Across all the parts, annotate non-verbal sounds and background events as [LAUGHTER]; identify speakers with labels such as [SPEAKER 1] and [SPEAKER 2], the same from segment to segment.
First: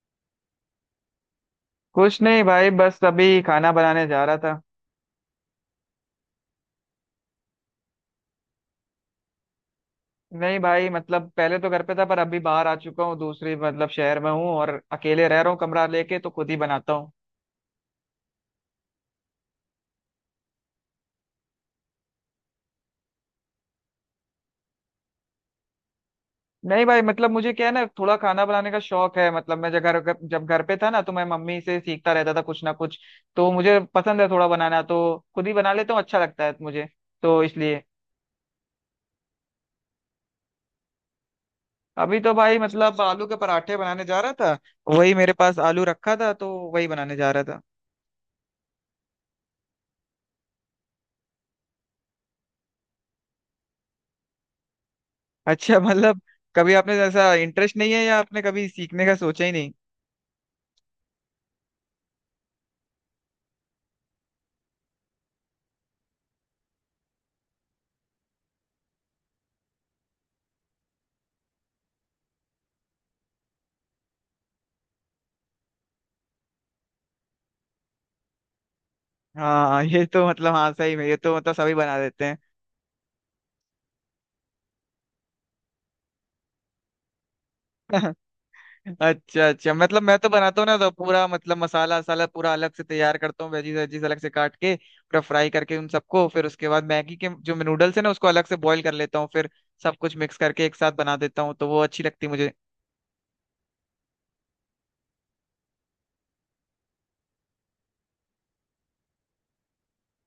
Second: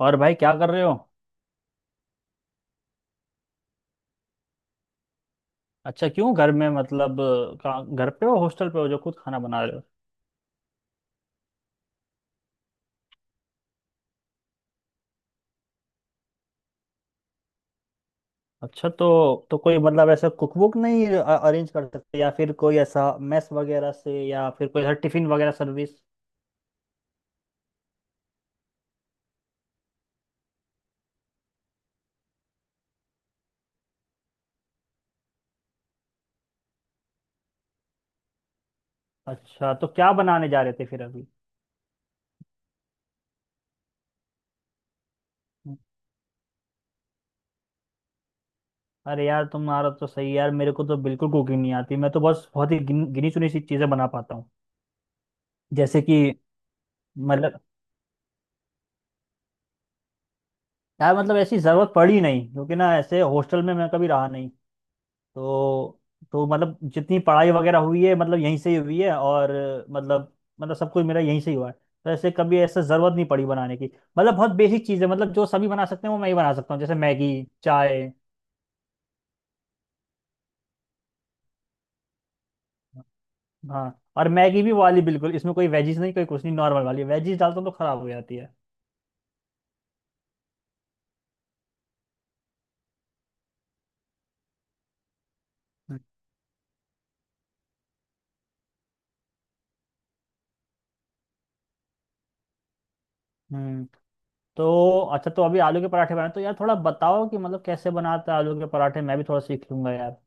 [SPEAKER 1] और भाई क्या कर रहे हो।
[SPEAKER 2] कुछ नहीं भाई, बस अभी खाना बनाने जा रहा था।
[SPEAKER 1] अच्छा क्यों घर में मतलब घर पे हो हॉस्टल पे हो जो खुद खाना बना रहे हो।
[SPEAKER 2] नहीं भाई, मतलब पहले तो घर पे था, पर अभी बाहर आ चुका हूँ। दूसरी मतलब शहर में हूँ और अकेले रह रहा हूँ, कमरा लेके, तो खुद ही बनाता हूँ।
[SPEAKER 1] अच्छा तो कोई मतलब ऐसा कुक बुक नहीं अरेंज कर सकते या फिर कोई ऐसा मेस वगैरह से या फिर कोई ऐसा टिफिन वगैरह सर्विस।
[SPEAKER 2] नहीं भाई, मतलब मुझे क्या है ना, थोड़ा खाना बनाने का शौक है। मतलब मैं जब घर पे था ना, तो मैं मम्मी से सीखता रहता था कुछ ना कुछ। तो मुझे पसंद है थोड़ा बनाना, तो खुद ही बना लेता हूँ, अच्छा लगता है मुझे, तो इसलिए।
[SPEAKER 1] अच्छा तो क्या बनाने जा रहे थे फिर अभी।
[SPEAKER 2] अभी तो भाई, मतलब आलू के पराठे बनाने जा रहा था। वही मेरे पास आलू रखा था, तो वही बनाने जा रहा था।
[SPEAKER 1] अरे यार तुम्हारा तो सही है यार, मेरे को तो बिल्कुल कुकिंग नहीं आती। मैं तो बस बहुत ही गिनी चुनी सी चीजें बना पाता हूँ,
[SPEAKER 2] अच्छा,
[SPEAKER 1] जैसे
[SPEAKER 2] मतलब
[SPEAKER 1] कि
[SPEAKER 2] कभी आपने ऐसा
[SPEAKER 1] मतलब।
[SPEAKER 2] इंटरेस्ट नहीं है, या आपने कभी सीखने का सोचा ही नहीं?
[SPEAKER 1] यार मतलब ऐसी जरूरत पड़ी नहीं, क्योंकि ना ऐसे हॉस्टल में मैं कभी रहा नहीं। तो तो मतलब जितनी पढ़ाई वगैरह हुई है मतलब यहीं से ही हुई है और मतलब मतलब सब कुछ मेरा यहीं से ही हुआ है। तो ऐसे कभी ऐसा जरूरत नहीं पड़ी बनाने की। मतलब बहुत बेसिक चीज़ है, मतलब जो सभी बना सकते हैं वो मैं ही बना सकता हूँ, जैसे मैगी, चाय।
[SPEAKER 2] हाँ, ये तो मतलब, हाँ, सही में, ये तो मतलब सभी बना देते हैं।
[SPEAKER 1] हाँ, और मैगी भी वो वाली बिल्कुल, इसमें कोई वेजीज नहीं कोई कुछ नहीं, नॉर्मल वाली वेजीज डालता हूँ तो खराब हो
[SPEAKER 2] [LAUGHS]
[SPEAKER 1] जाती है।
[SPEAKER 2] अच्छा अच्छा, मतलब मैं तो बनाता हूँ ना, तो पूरा मतलब मसाला वसाला पूरा अलग से तैयार करता हूँ। वेजीज वेजीज अलग से काट के पूरा फ्राई करके उन सबको, फिर उसके बाद मैगी के जो नूडल्स है ना, उसको अलग से बॉईल कर लेता हूँ, फिर सब कुछ मिक्स करके एक साथ बना देता हूँ, तो वो अच्छी लगती है मुझे।
[SPEAKER 1] हम्म। तो अच्छा, तो अभी आलू के पराठे बनाए तो यार थोड़ा बताओ कि मतलब कैसे बनाते हैं आलू के पराठे, मैं भी थोड़ा सीख लूंगा यार।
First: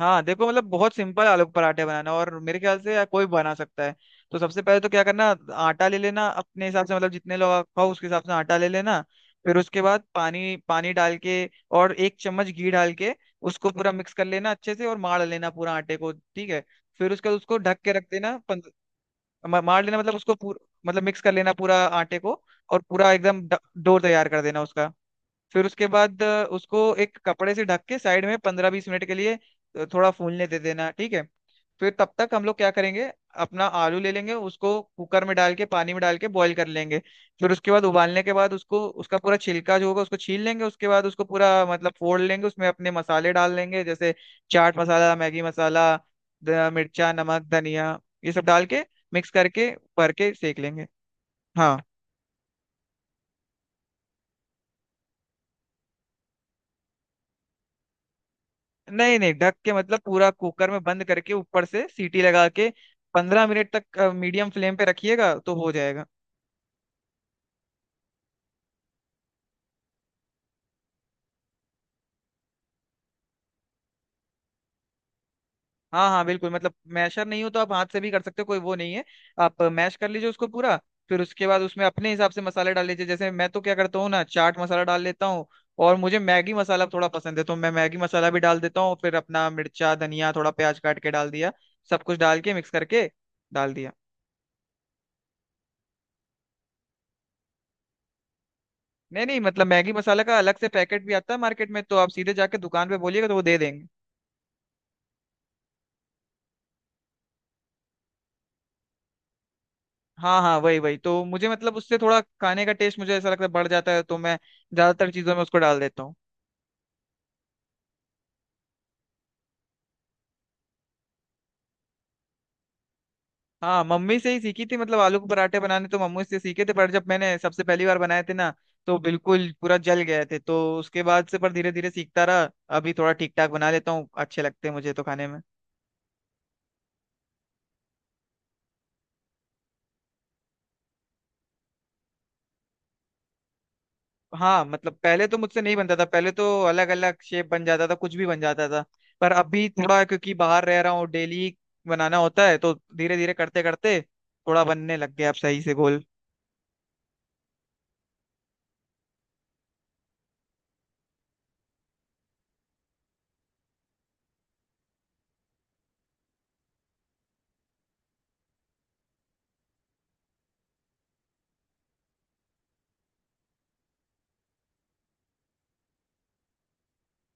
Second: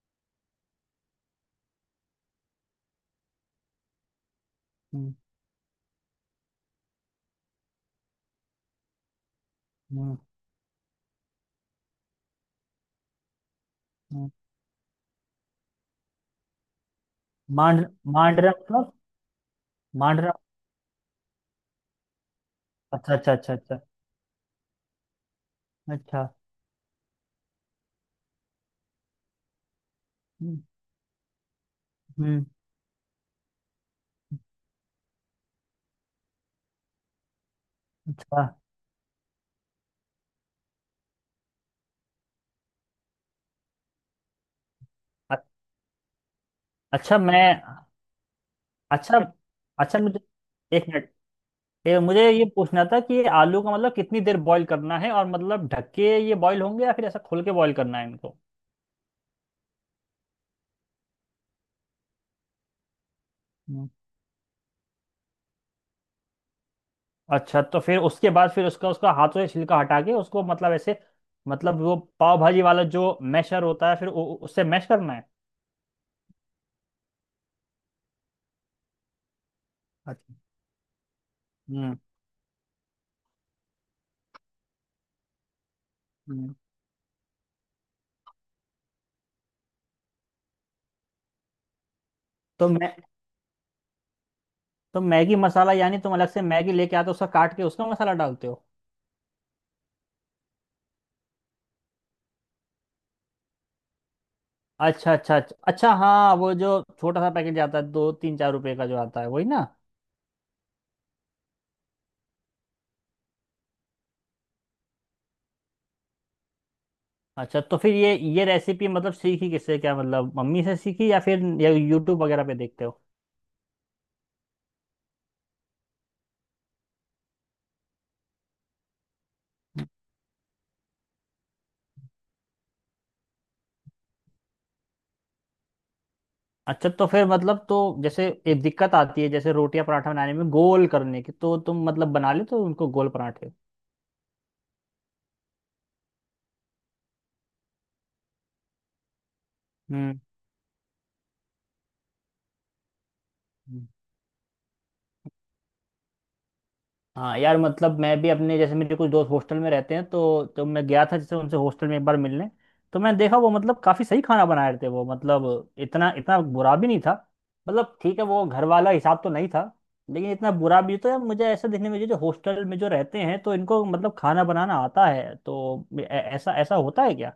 [SPEAKER 2] हाँ देखो, मतलब बहुत सिंपल आलू के पराठे बनाना, और मेरे ख्याल से यार कोई बना सकता है। तो सबसे पहले तो क्या करना, आटा ले लेना अपने हिसाब से, मतलब जितने लोग आप खाओ उसके हिसाब से आटा ले लेना। फिर उसके बाद
[SPEAKER 1] हम्म।
[SPEAKER 2] पानी पानी डाल के, और 1 चम्मच घी डाल के, उसको पूरा मिक्स कर
[SPEAKER 1] हम्म।
[SPEAKER 2] लेना अच्छे से, और मार लेना पूरा आटे को, ठीक है। फिर उसके बाद उसको ढक
[SPEAKER 1] मांड,
[SPEAKER 2] के रख देना
[SPEAKER 1] मांडरा मतलब।
[SPEAKER 2] मार लेना, मतलब
[SPEAKER 1] मांडरा।
[SPEAKER 2] उसको पूरा, मतलब मिक्स कर लेना पूरा आटे को, और पूरा
[SPEAKER 1] अच्छा अच्छा
[SPEAKER 2] एकदम
[SPEAKER 1] अच्छा अच्छा।
[SPEAKER 2] डो तैयार कर देना उसका। फिर उसके बाद
[SPEAKER 1] अच्छा।
[SPEAKER 2] उसको एक कपड़े से ढक के साइड में 15-20 मिनट के लिए थोड़ा फूलने दे
[SPEAKER 1] हम्म।
[SPEAKER 2] देना, ठीक है। फिर तब तक हम
[SPEAKER 1] हम्म,
[SPEAKER 2] लोग क्या करेंगे, अपना आलू ले लेंगे, उसको कुकर में डाल के, पानी में डाल के बॉईल कर लेंगे। फिर उसके बाद उबालने के
[SPEAKER 1] अच्छा।
[SPEAKER 2] बाद उसको उसका पूरा छिलका जो होगा, उसको छील लेंगे। उसके बाद उसको पूरा, मतलब फोड़ लेंगे, उसमें अपने मसाले डाल लेंगे, जैसे चाट मसाला, मैगी
[SPEAKER 1] अ-
[SPEAKER 2] मसाला, मिर्चा,
[SPEAKER 1] अच्छा मैं।
[SPEAKER 2] नमक, धनिया, ये सब डाल के
[SPEAKER 1] अच्छा
[SPEAKER 2] मिक्स करके
[SPEAKER 1] अच्छा
[SPEAKER 2] भर
[SPEAKER 1] मुझे
[SPEAKER 2] के सेक
[SPEAKER 1] एक
[SPEAKER 2] लेंगे।
[SPEAKER 1] मिनट।
[SPEAKER 2] हाँ।
[SPEAKER 1] मुझे ये पूछना था कि ये आलू का मतलब कितनी देर बॉईल करना है और मतलब ढक के ये बॉईल होंगे या फिर ऐसा खोल के बॉईल करना है इनको।
[SPEAKER 2] नहीं नहीं, ढक के, मतलब पूरा कुकर में बंद करके, ऊपर से सीटी लगा के 15 मिनट
[SPEAKER 1] हम्म।
[SPEAKER 2] तक मीडियम फ्लेम पे रखिएगा तो हो जाएगा।
[SPEAKER 1] अच्छा, तो फिर उसके बाद फिर उसका उसका हाथों से छिलका हटा के उसको मतलब ऐसे, मतलब वो पाव भाजी वाला जो मैशर होता है फिर उससे मैश करना है।
[SPEAKER 2] हाँ हाँ बिल्कुल, मतलब मैशर नहीं हो तो आप हाथ से भी कर सकते हो, कोई वो नहीं है। आप मैश कर लीजिए
[SPEAKER 1] अच्छा।
[SPEAKER 2] उसको पूरा। फिर उसके बाद उसमें
[SPEAKER 1] हम्म।
[SPEAKER 2] अपने हिसाब से मसाले डाल लीजिए, जैसे मैं तो क्या करता हूँ ना, चाट मसाला डाल लेता हूँ, और मुझे मैगी
[SPEAKER 1] हम्म।
[SPEAKER 2] मसाला थोड़ा पसंद है, तो मैं मैगी मसाला भी डाल देता हूँ। फिर अपना मिर्चा, धनिया, थोड़ा प्याज काट के डाल दिया, सब कुछ डाल के
[SPEAKER 1] तो
[SPEAKER 2] मिक्स
[SPEAKER 1] मैं।
[SPEAKER 2] करके डाल दिया।
[SPEAKER 1] तो मैगी मसाला यानी तुम अलग से मैगी लेके आते हो उसका, काट के उसका मसाला डालते हो?
[SPEAKER 2] नहीं नहीं, मतलब मैगी मसाला का अलग से पैकेट भी आता है मार्केट में, तो आप सीधे जाके दुकान पे बोलिएगा तो वो दे देंगे।
[SPEAKER 1] अच्छा अच्छा अच्छा अच्छा। हाँ वो जो छोटा सा पैकेट आता है दो तीन चार रुपए का जो आता है वही ना।
[SPEAKER 2] हाँ हाँ, वही वही। तो मुझे, मतलब उससे थोड़ा खाने का टेस्ट मुझे ऐसा लगता है बढ़ जाता है, तो मैं ज्यादातर चीजों में उसको डाल देता हूँ।
[SPEAKER 1] अच्छा, तो फिर ये रेसिपी मतलब सीखी किससे, क्या मतलब मम्मी से सीखी या फिर या यूट्यूब वगैरह पे देखते हो?
[SPEAKER 2] हाँ, मम्मी से ही सीखी थी, मतलब आलू के पराठे बनाने तो मम्मी से सीखे थे। पर जब मैंने सबसे पहली बार बनाए थे ना, तो बिल्कुल पूरा जल गए थे, तो उसके बाद से, पर धीरे धीरे सीखता रहा। अभी थोड़ा ठीक ठाक बना लेता हूँ, अच्छे लगते हैं मुझे तो खाने में।
[SPEAKER 1] अच्छा तो फिर मतलब तो जैसे एक दिक्कत आती है जैसे रोटी या पराठा बनाने में गोल करने की, तो तुम मतलब बना लेते हो उनको गोल पराठे?
[SPEAKER 2] हाँ, मतलब पहले तो मुझसे नहीं बनता था, पहले तो अलग अलग शेप बन जाता था, कुछ भी बन जाता था। पर अभी थोड़ा, क्योंकि बाहर रह रहा हूँ, डेली बनाना होता है, तो धीरे धीरे करते
[SPEAKER 1] हम्म।
[SPEAKER 2] करते थोड़ा बनने लग गया, अब सही से गोल।
[SPEAKER 1] हाँ यार, मतलब मैं भी अपने जैसे मेरे कुछ दोस्त हॉस्टल में रहते हैं, तो जब मैं गया था जैसे उनसे हॉस्टल में एक बार मिलने, तो मैंने देखा वो मतलब काफ़ी सही खाना बना रहे थे। वो मतलब इतना इतना बुरा भी नहीं था, मतलब ठीक है वो घर वाला हिसाब तो नहीं था लेकिन इतना बुरा भी। तो यार मुझे ऐसा देखने में जो हॉस्टल में जो रहते हैं तो इनको मतलब खाना बनाना आता है, तो ऐसा ऐसा होता है क्या?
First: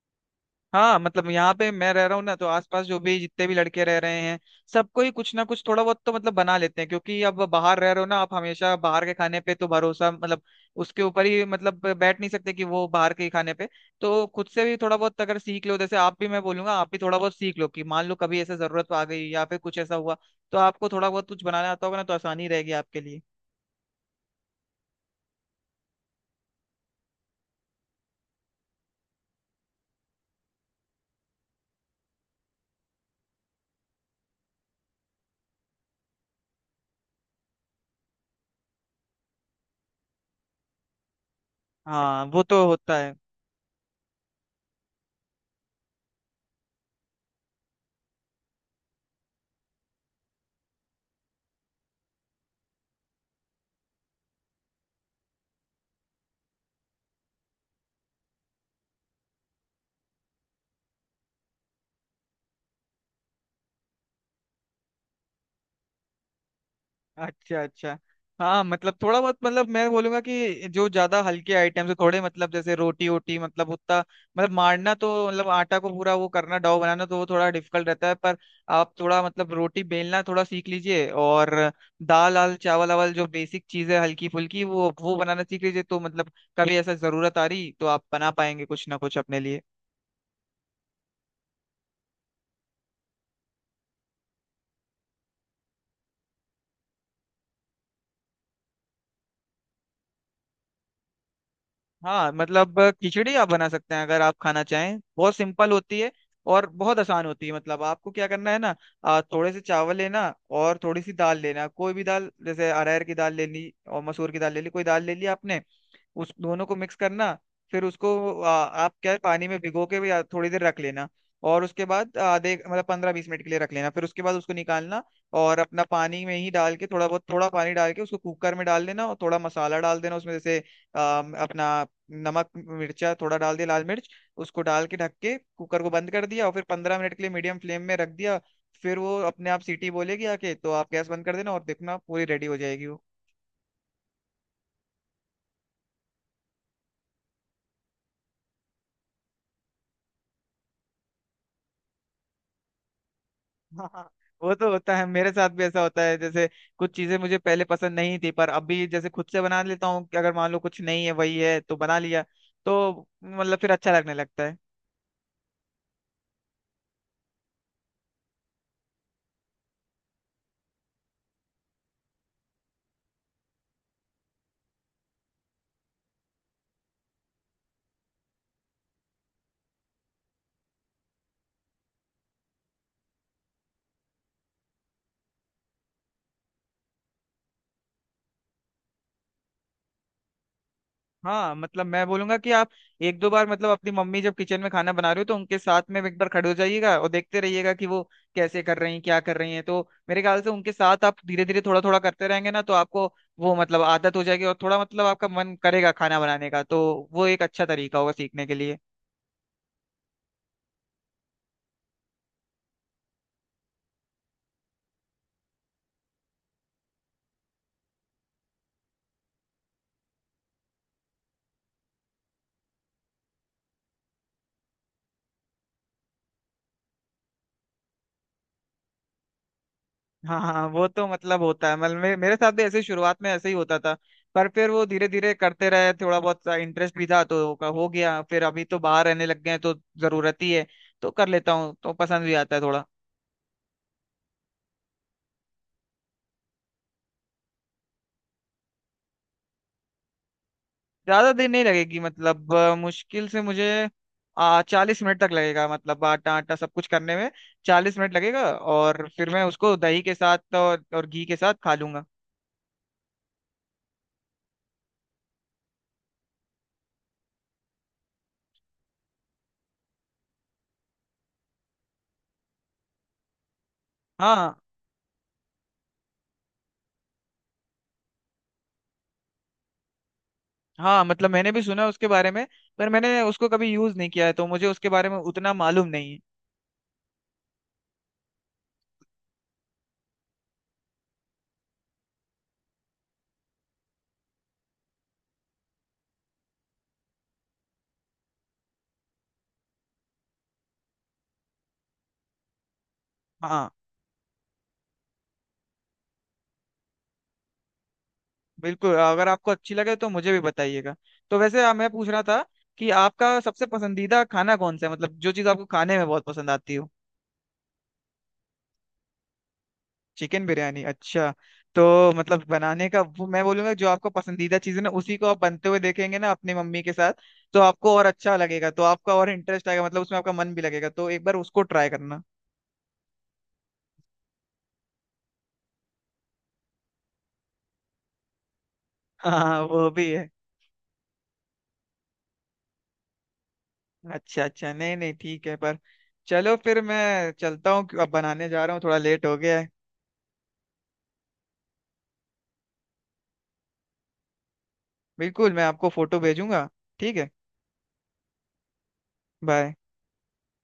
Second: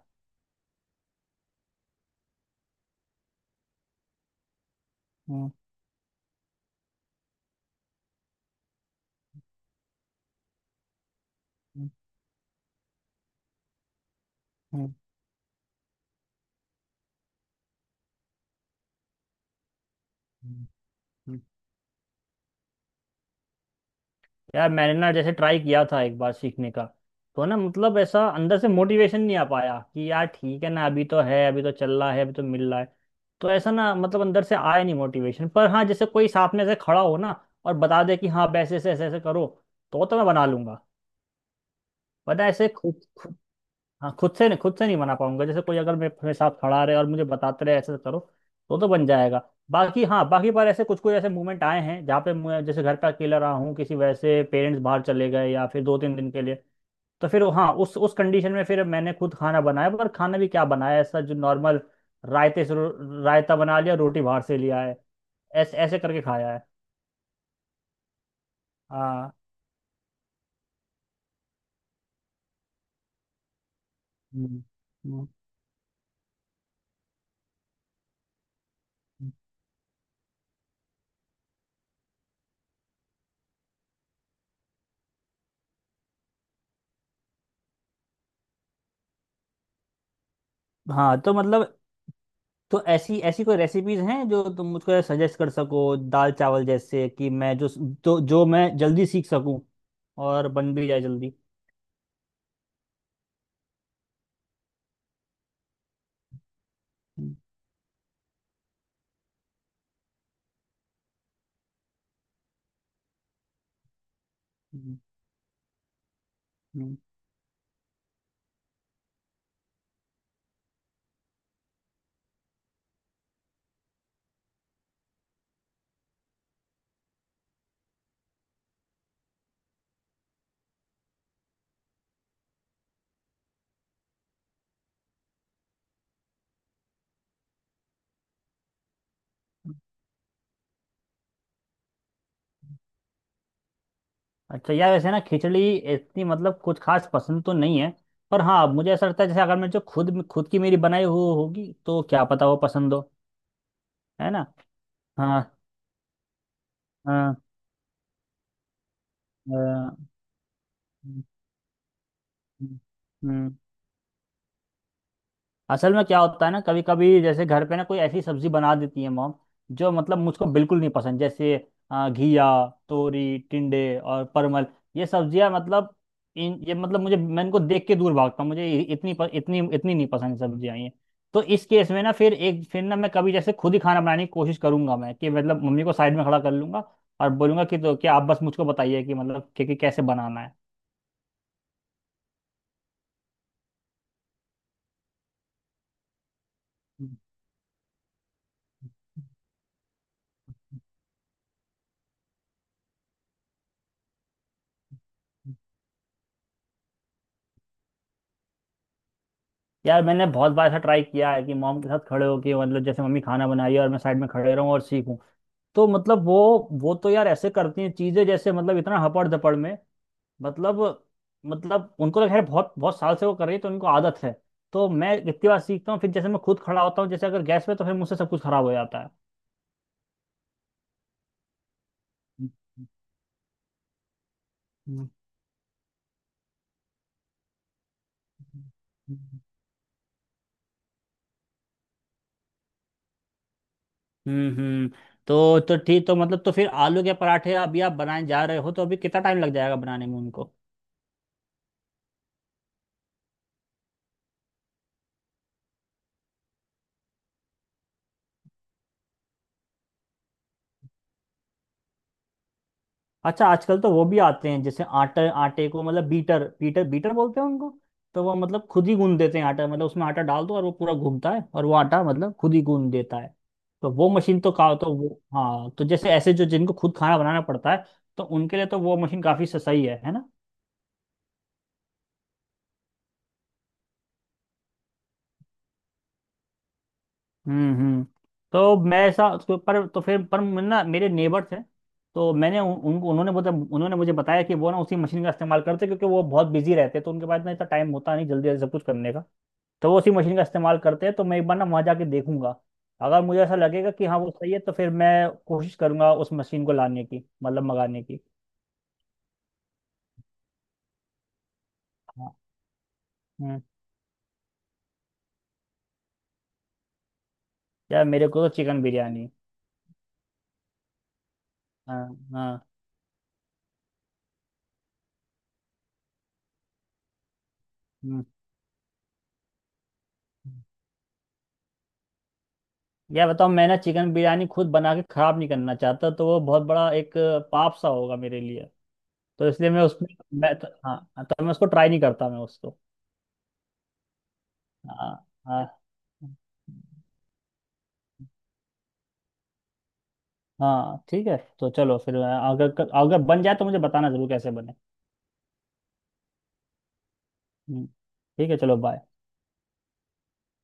[SPEAKER 2] हाँ, मतलब यहाँ पे मैं रह रहा हूँ ना, तो आसपास जो भी जितने भी लड़के रह रहे हैं, सबको ही कुछ ना
[SPEAKER 1] हम्म।
[SPEAKER 2] कुछ थोड़ा बहुत तो मतलब बना लेते हैं, क्योंकि अब बाहर रह रहे हो ना आप, हमेशा बाहर के खाने पे तो भरोसा, मतलब उसके ऊपर ही, मतलब
[SPEAKER 1] हम्म,
[SPEAKER 2] बैठ नहीं सकते कि वो बाहर के ही खाने पे। तो खुद से भी
[SPEAKER 1] हम्म,
[SPEAKER 2] थोड़ा बहुत अगर सीख लो, जैसे आप भी, मैं बोलूंगा आप भी थोड़ा बहुत सीख लो, कि मान लो कभी ऐसे जरूरत आ गई, या फिर कुछ ऐसा हुआ, तो आपको थोड़ा बहुत
[SPEAKER 1] हम्म।
[SPEAKER 2] कुछ बनाना आता होगा ना, तो आसानी रहेगी आपके लिए।
[SPEAKER 1] यार मैंने ना जैसे ट्राई किया था एक बार सीखने का, तो ना मतलब ऐसा अंदर से मोटिवेशन नहीं आ पाया कि यार ठीक है ना, अभी तो है अभी तो चल रहा है अभी तो मिल रहा है, तो ऐसा ना मतलब अंदर से आया नहीं मोटिवेशन। पर हाँ जैसे कोई साथ में ऐसे खड़ा हो ना और बता दे कि हाँ वैसे ऐसे ऐसे ऐसे करो, तो मैं बना लूंगा।
[SPEAKER 2] हाँ, वो
[SPEAKER 1] वरना
[SPEAKER 2] तो
[SPEAKER 1] ऐसे
[SPEAKER 2] होता
[SPEAKER 1] खुद,
[SPEAKER 2] है।
[SPEAKER 1] हाँ खुद से नहीं, खुद से नहीं बना पाऊंगा। जैसे कोई अगर मेरे मेरे साथ खड़ा रहे और मुझे बताते रहे ऐसे करो, तो बन जाएगा। बाकी हाँ बाकी पर ऐसे कुछ कुछ ऐसे मूवमेंट आए हैं जहाँ पे मैं जैसे घर पे अकेला रहा हूँ, किसी वजह से पेरेंट्स बाहर चले गए या फिर दो तीन दिन के लिए, तो फिर हाँ उस कंडीशन में फिर मैंने खुद खाना बनाया। पर खाना भी क्या बनाया, ऐसा जो नॉर्मल रायते से रायता बना लिया, रोटी बाहर से लिया है, ऐसे ऐसे करके खाया है।
[SPEAKER 2] अच्छा अच्छा। हाँ, मतलब थोड़ा
[SPEAKER 1] हाँ।
[SPEAKER 2] बहुत, मतलब मैं बोलूंगा कि जो ज्यादा हल्के आइटम्स है थोड़े, मतलब जैसे रोटी वोटी, मतलब उतना, मतलब
[SPEAKER 1] हम्म,
[SPEAKER 2] मारना तो,
[SPEAKER 1] हम्म।
[SPEAKER 2] मतलब आटा को पूरा वो करना, डो बनाना तो वो थोड़ा डिफिकल्ट रहता है। पर आप थोड़ा,
[SPEAKER 1] हम्म।
[SPEAKER 2] मतलब रोटी बेलना थोड़ा सीख लीजिए, और दाल आल चावल आवल जो बेसिक चीज है हल्की फुल्की, वो बनाना सीख लीजिए, तो मतलब कभी ऐसा जरूरत आ रही तो आप बना पाएंगे कुछ ना कुछ अपने लिए।
[SPEAKER 1] हाँ तो मतलब तो ऐसी ऐसी कोई रेसिपीज हैं जो तुम मुझको सजेस्ट कर सको, दाल चावल जैसे कि मैं जो, तो जो मैं जल्दी सीख सकूं और बन भी जाए जल्दी।
[SPEAKER 2] हाँ, मतलब खिचड़ी आप बना सकते हैं, अगर आप खाना चाहें, बहुत सिंपल होती है और बहुत आसान
[SPEAKER 1] हम्म,
[SPEAKER 2] होती है। मतलब आपको क्या करना है ना, थोड़े से चावल लेना, और थोड़ी सी दाल लेना, कोई भी दाल, जैसे अरहर की दाल ले ली, और मसूर की दाल ले ली, कोई
[SPEAKER 1] हम्म,
[SPEAKER 2] दाल ले ली आपने, उस दोनों को मिक्स
[SPEAKER 1] हम्म।
[SPEAKER 2] करना। फिर उसको आप क्या है, पानी में भिगो के भी थोड़ी देर रख लेना, और उसके बाद आधे, मतलब 15-20 मिनट के लिए रख लेना। फिर उसके बाद उसको निकालना, और अपना पानी में ही डाल के, थोड़ा बहुत थोड़ा पानी डाल के, उसको कुकर में डाल देना, और थोड़ा मसाला डाल देना उसमें, जैसे अपना नमक मिर्चा थोड़ा डाल दिया, लाल मिर्च। उसको डाल के ढक के कुकर को बंद कर दिया, और फिर 15 मिनट के लिए मीडियम फ्लेम में रख दिया। फिर वो अपने आप सीटी बोलेगी आके, तो आप गैस बंद कर देना और देखना, पूरी रेडी हो जाएगी वो।
[SPEAKER 1] अच्छा यार, वैसे ना खिचड़ी इतनी मतलब कुछ खास पसंद तो नहीं है, पर हाँ मुझे ऐसा लगता है जैसे अगर मैं जो खुद खुद की मेरी बनाई हुई होगी तो क्या पता वो पसंद हो,
[SPEAKER 2] हाँ,
[SPEAKER 1] है ना?
[SPEAKER 2] वो तो होता है, मेरे
[SPEAKER 1] हाँ।
[SPEAKER 2] साथ भी ऐसा होता है जैसे, कुछ चीजें
[SPEAKER 1] हाँ।
[SPEAKER 2] मुझे पहले पसंद नहीं थी, पर अभी जैसे खुद से बना लेता
[SPEAKER 1] हाँ,
[SPEAKER 2] हूँ कि अगर मान लो कुछ नहीं है,
[SPEAKER 1] हम्म,
[SPEAKER 2] वही है तो बना लिया, तो
[SPEAKER 1] हम्म।
[SPEAKER 2] मतलब फिर अच्छा लगने लगता है।
[SPEAKER 1] असल में क्या होता है ना, कभी कभी जैसे घर पे ना कोई ऐसी सब्जी बना देती है मॉम, जो मतलब मुझको बिल्कुल नहीं पसंद, जैसे घिया, तोरी, टिंडे और परमल, ये सब्जियां मतलब, इन ये मतलब मुझे, मैं इनको देख के दूर भागता हूँ, मुझे इतनी इतनी नहीं पसंद सब्जियां ये। तो इस केस में ना फिर एक फिर ना मैं कभी जैसे खुद ही खाना बनाने की कोशिश करूंगा मैं, कि मतलब मम्मी को साइड में खड़ा कर लूंगा और बोलूंगा कि तो क्या आप बस मुझको बताइए कि मतलब कि कैसे बनाना है।
[SPEAKER 2] हाँ, मतलब मैं बोलूंगा कि आप एक दो बार, मतलब अपनी मम्मी जब किचन में खाना बना रहे हो, तो उनके साथ में एक बार खड़े हो जाइएगा और
[SPEAKER 1] हम्म।
[SPEAKER 2] देखते रहिएगा कि वो कैसे कर रही हैं, क्या कर रही हैं। तो मेरे ख्याल से उनके साथ आप धीरे धीरे थोड़ा थोड़ा करते रहेंगे ना, तो आपको वो, मतलब आदत हो जाएगी, और थोड़ा, मतलब आपका मन करेगा खाना बनाने का, तो वो एक अच्छा तरीका होगा सीखने के लिए।
[SPEAKER 1] यार मैंने बहुत बार ऐसा ट्राई किया है कि मॉम के साथ खड़े होके, मतलब जैसे मम्मी खाना बनाई है और मैं साइड में खड़े रहूं और सीखूं, तो मतलब वो तो यार ऐसे करती हैं चीजें जैसे मतलब इतना हपड़ धपड़ में, मतलब मतलब उनको तो खैर बहुत बहुत साल से वो कर रही है तो उनको आदत है। तो मैं इतनी बार सीखता हूँ, फिर जैसे मैं खुद खड़ा होता हूँ जैसे अगर गैस पे, तो फिर मुझसे सब कुछ खराब हो जाता है।
[SPEAKER 2] हाँ हाँ, वो तो मतलब होता है। मतलब मेरे साथ भी ऐसे ही शुरुआत में ऐसे ही होता था, पर फिर वो धीरे धीरे करते रहे, थोड़ा बहुत इंटरेस्ट भी था तो का हो गया। फिर अभी तो बाहर रहने
[SPEAKER 1] हम्म।
[SPEAKER 2] लग गए हैं तो जरूरत ही है, तो कर लेता हूँ, तो पसंद भी आता है थोड़ा।
[SPEAKER 1] हम्म। तो ठीक, तो मतलब तो फिर आलू के पराठे अभी आप बनाने जा रहे हो तो अभी कितना टाइम लग जाएगा बनाने में उनको?
[SPEAKER 2] ज्यादा देर नहीं लगेगी, मतलब मुश्किल से मुझे 40 मिनट तक लगेगा, मतलब आटा आटा सब कुछ करने में 40 मिनट लगेगा। और फिर मैं उसको दही के साथ और, घी के साथ खा लूंगा।
[SPEAKER 1] अच्छा आजकल तो वो भी आते हैं जैसे आटे आटे को मतलब बीटर बीटर बीटर बोलते हैं उनको, तो वो मतलब खुद ही गूंद देते हैं आटा, मतलब उसमें आटा डाल दो और वो पूरा घूमता है और वो आटा मतलब खुद ही गूंद देता है। तो वो मशीन तो
[SPEAKER 2] हाँ।
[SPEAKER 1] का तो वो, हाँ, तो जैसे ऐसे जो जिनको खुद खाना बनाना पड़ता है तो उनके लिए तो वो मशीन काफी सही है ना?
[SPEAKER 2] हाँ, मतलब मैंने भी सुना है उसके बारे में, पर मैंने उसको कभी यूज नहीं किया है, तो मुझे उसके बारे में उतना मालूम नहीं है।
[SPEAKER 1] हम्म। हम्म। तो मैं ऐसा उसको, पर तो फिर पर मैं ना मेरे नेबर थे, तो मैंने उन, उन उन्होंने मुझे बताया कि वो ना उसी मशीन का इस्तेमाल करते क्योंकि वो बहुत बिजी रहते, तो उनके पास ना इतना टाइम होता नहीं जल्दी जल्दी सब कुछ करने का, तो वो उसी मशीन का इस्तेमाल करते हैं। तो मैं एक बार ना वहाँ जाके देखूंगा, अगर मुझे ऐसा
[SPEAKER 2] हाँ
[SPEAKER 1] लगेगा कि हाँ वो सही है तो फिर मैं कोशिश करूंगा उस मशीन को लाने की मतलब मंगाने की।
[SPEAKER 2] बिल्कुल, अगर आपको अच्छी लगे तो मुझे भी बताइएगा। तो वैसे मैं पूछ रहा
[SPEAKER 1] हाँ।
[SPEAKER 2] था कि आपका
[SPEAKER 1] हम्म।
[SPEAKER 2] सबसे पसंदीदा खाना कौन सा है, मतलब जो चीज़ आपको खाने में बहुत पसंद आती हो।
[SPEAKER 1] यार मेरे को तो चिकन बिरयानी।
[SPEAKER 2] चिकन बिरयानी, अच्छा। तो
[SPEAKER 1] हाँ।
[SPEAKER 2] मतलब
[SPEAKER 1] हाँ।
[SPEAKER 2] बनाने का, वो मैं बोलूंगा जो आपका पसंदीदा चीज़ है ना, उसी को आप बनते हुए देखेंगे ना अपनी मम्मी के साथ, तो आपको और
[SPEAKER 1] हम्म।
[SPEAKER 2] अच्छा लगेगा, तो आपका और इंटरेस्ट आएगा, मतलब उसमें आपका मन भी लगेगा, तो एक बार उसको ट्राई करना।
[SPEAKER 1] यह बताओ, मैं ना चिकन बिरयानी खुद बना के खराब नहीं करना चाहता, तो वो बहुत बड़ा एक पाप सा होगा मेरे लिए। तो
[SPEAKER 2] हाँ,
[SPEAKER 1] इसलिए मैं
[SPEAKER 2] वो
[SPEAKER 1] उसमें,
[SPEAKER 2] भी है।
[SPEAKER 1] हाँ हाँ, तो मैं उसको ट्राई नहीं करता, मैं उसको।
[SPEAKER 2] अच्छा अच्छा, नहीं
[SPEAKER 1] हाँ।
[SPEAKER 2] नहीं, ठीक है,
[SPEAKER 1] हाँ।
[SPEAKER 2] पर चलो फिर मैं चलता हूँ, अब बनाने जा रहा हूँ, थोड़ा लेट हो गया है।
[SPEAKER 1] हाँ ठीक है, तो चलो फिर अगर अगर बन जाए तो मुझे बताना जरूर कैसे बने।
[SPEAKER 2] बिल्कुल, मैं आपको फोटो भेजूंगा। ठीक है,
[SPEAKER 1] हम्म, ठीक है, चलो बाय।
[SPEAKER 2] बाय।